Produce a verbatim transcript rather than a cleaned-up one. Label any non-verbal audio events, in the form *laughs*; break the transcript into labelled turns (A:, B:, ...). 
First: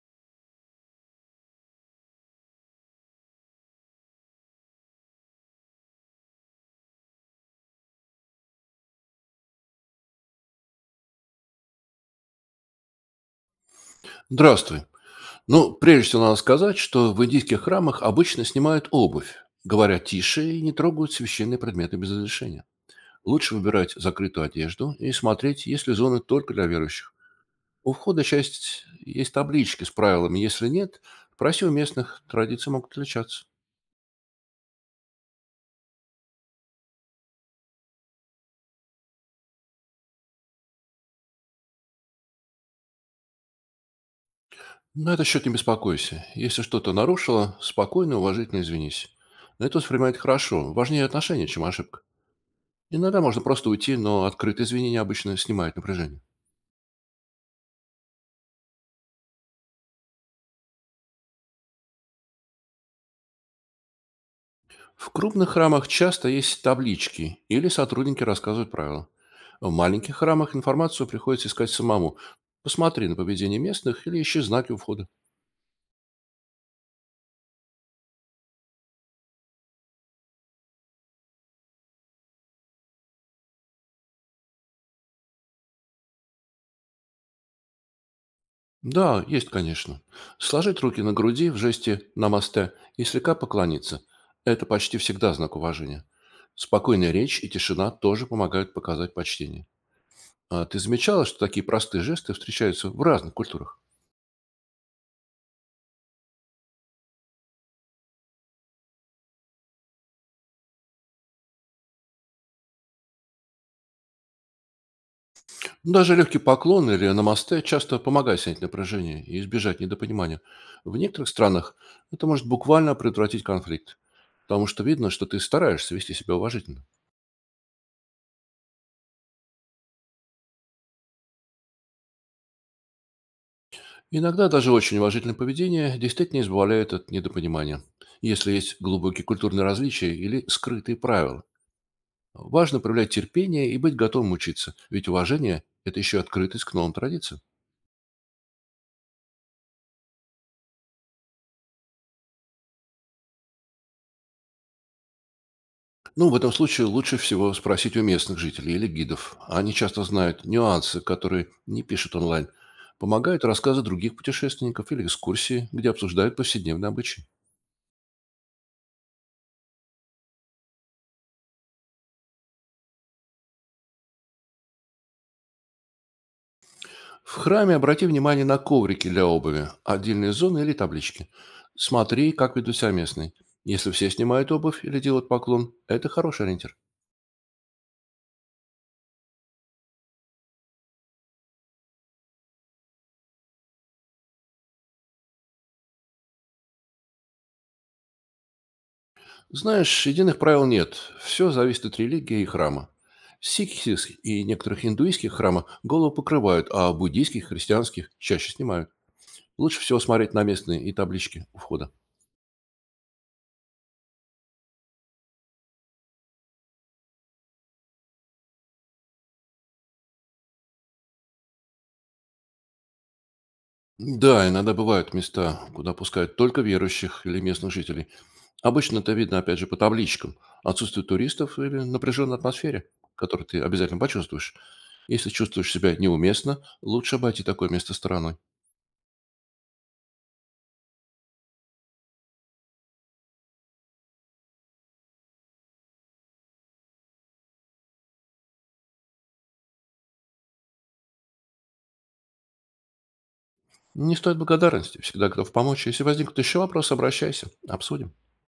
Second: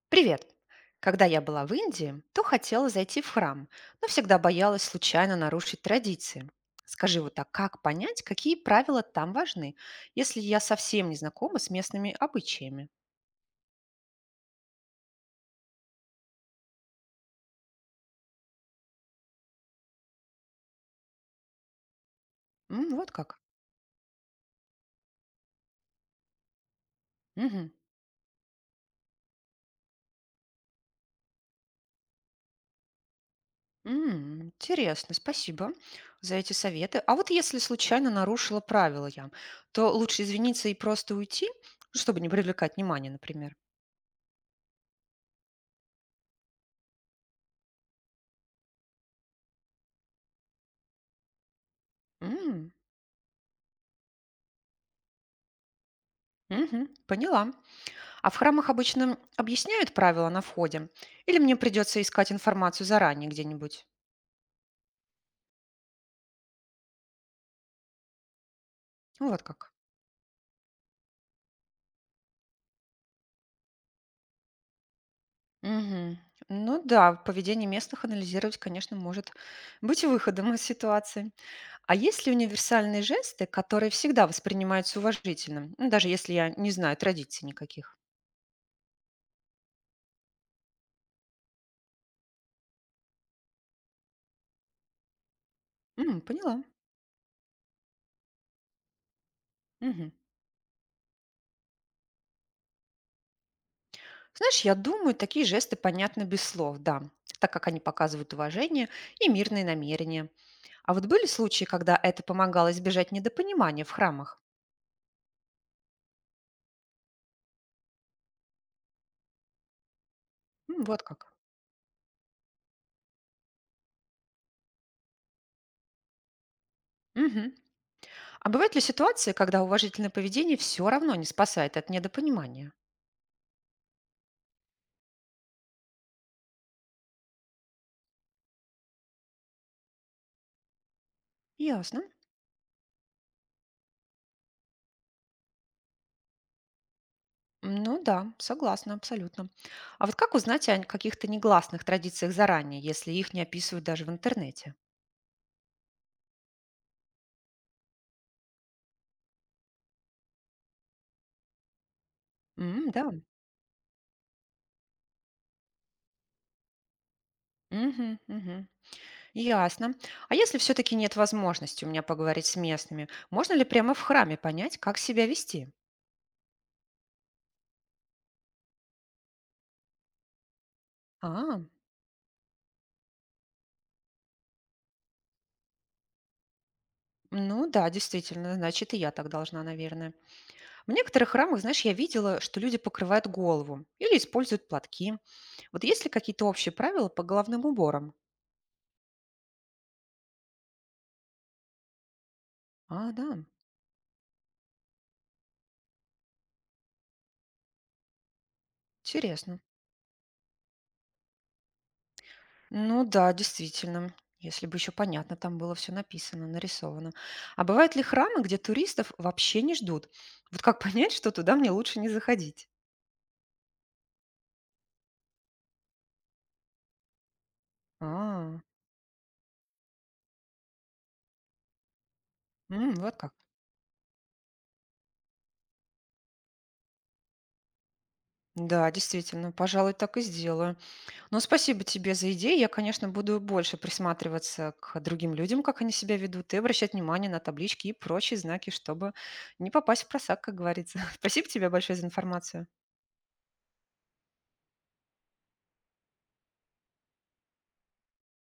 A: Привет! Когда я была в Индии, то хотела зайти в храм, но всегда боялась случайно нарушить традиции. Скажи вот так, как понять, какие правила там важны, если я совсем не знакома с местными обычаями?
B: Здравствуй. Ну, прежде всего надо сказать, что в индийских храмах обычно снимают обувь, говорят тише и не трогают священные предметы без разрешения.
A: М, вот как.
B: Лучше выбирать закрытую одежду и смотреть, есть ли зоны только для верующих.
A: Мгм.
B: У входа часть есть таблички с правилами. Если нет, проси у местных, традиции могут отличаться.
A: М, интересно, спасибо за эти советы. А вот если случайно нарушила правила я, то лучше извиниться и просто уйти, ну, чтобы не привлекать внимания, например.
B: На этот счет не беспокойся. Если что-то нарушило, спокойно и уважительно извинись. Но это воспринимает хорошо. Важнее отношение, чем ошибка.
A: М,
B: Иногда можно просто уйти, но открытые извинения обычно снимают напряжение.
A: мгм, поняла. А в храмах обычно объясняют правила на входе? Или мне придется искать информацию заранее где-нибудь?
B: В крупных храмах часто есть таблички или сотрудники рассказывают правила.
A: Ну, вот
B: В
A: как.
B: маленьких храмах информацию приходится искать самому. Посмотри на поведение местных или ищи знаки у входа.
A: Мгм. Ну да, поведение местных анализировать, конечно, может быть выходом из ситуации. А есть ли универсальные жесты, которые всегда воспринимаются уважительно, ну, даже если я не знаю традиций никаких?
B: Да, есть, конечно. Сложить руки на груди в жесте «намасте» и слегка поклониться. Это почти всегда знак уважения.
A: М, поняла.
B: Спокойная речь и тишина тоже помогают показать почтение.
A: Мгм.
B: А ты замечала, что такие простые жесты встречаются в разных культурах?
A: Знаешь, я думаю, такие жесты понятны без слов, да, так как они показывают уважение и мирные намерения. А вот были случаи, когда это помогало избежать недопонимания в храмах?
B: Ну, даже легкий поклон или намасте часто помогает снять напряжение и избежать недопонимания.
A: М,
B: В
A: вот как.
B: некоторых странах это может буквально предотвратить конфликт, потому что видно, что ты стараешься вести себя уважительно.
A: Мгм. А бывают ли ситуации, когда уважительное поведение все равно не спасает от недопонимания?
B: Иногда даже очень уважительное поведение действительно избавляет от недопонимания, если есть глубокие культурные различия или скрытые правила.
A: Ясно.
B: Важно проявлять терпение и быть готовым учиться, ведь уважение — это еще открытость к новым традициям.
A: Ну да, согласна, абсолютно. А вот как узнать о каких-то негласных традициях заранее, если их не описывают даже в интернете?
B: Ну, в этом случае лучше всего спросить у местных жителей или гидов. Они часто знают нюансы, которые не пишут онлайн.
A: М, да.
B: Помогают рассказы других путешественников или экскурсии, где обсуждают повседневные обычаи.
A: Мгм, мгм. Ясно. А если все-таки нет возможности у меня поговорить с местными, можно ли прямо в храме понять, как себя вести?
B: В храме обрати внимание на коврики для обуви, отдельные зоны или таблички.
A: А,
B: Смотри, как ведут себя местные. Если все снимают обувь или делают поклон, это хороший ориентир.
A: ну да, действительно, значит, и я так должна, наверное. В некоторых храмах, знаешь, я видела, что люди покрывают голову или используют платки. Вот есть ли какие-то общие правила по головным уборам?
B: Знаешь, единых правил нет. Все зависит от религии и храма.
A: А, да,
B: В сикхских и некоторых индуистских храмах голову покрывают, а буддийских, христианских чаще снимают.
A: интересно.
B: Лучше всего смотреть на местные и таблички у входа.
A: Ну да, действительно. Если бы еще понятно, там было все написано, нарисовано. А бывают ли храмы, где туристов вообще не ждут? Вот как понять, что туда мне лучше не заходить?
B: Да, иногда бывают места, куда пускают только верующих или местных жителей.
A: А,
B: Обычно это видно, опять же, по табличкам. Отсутствие туристов или напряженной атмосфере,
A: м, вот как.
B: которую ты обязательно почувствуешь. Если чувствуешь себя неуместно, лучше обойти такое место стороной.
A: Да, действительно, пожалуй, так и сделаю. Но спасибо тебе за идеи. Я, конечно, буду больше присматриваться к другим людям, как они себя ведут, и обращать внимание на таблички и прочие знаки, чтобы не попасть в просак, как говорится. *laughs* Спасибо тебе большое за информацию.
B: Не стоит благодарности. Всегда готов помочь. Если возникнут еще вопросы, обращайся. Обсудим.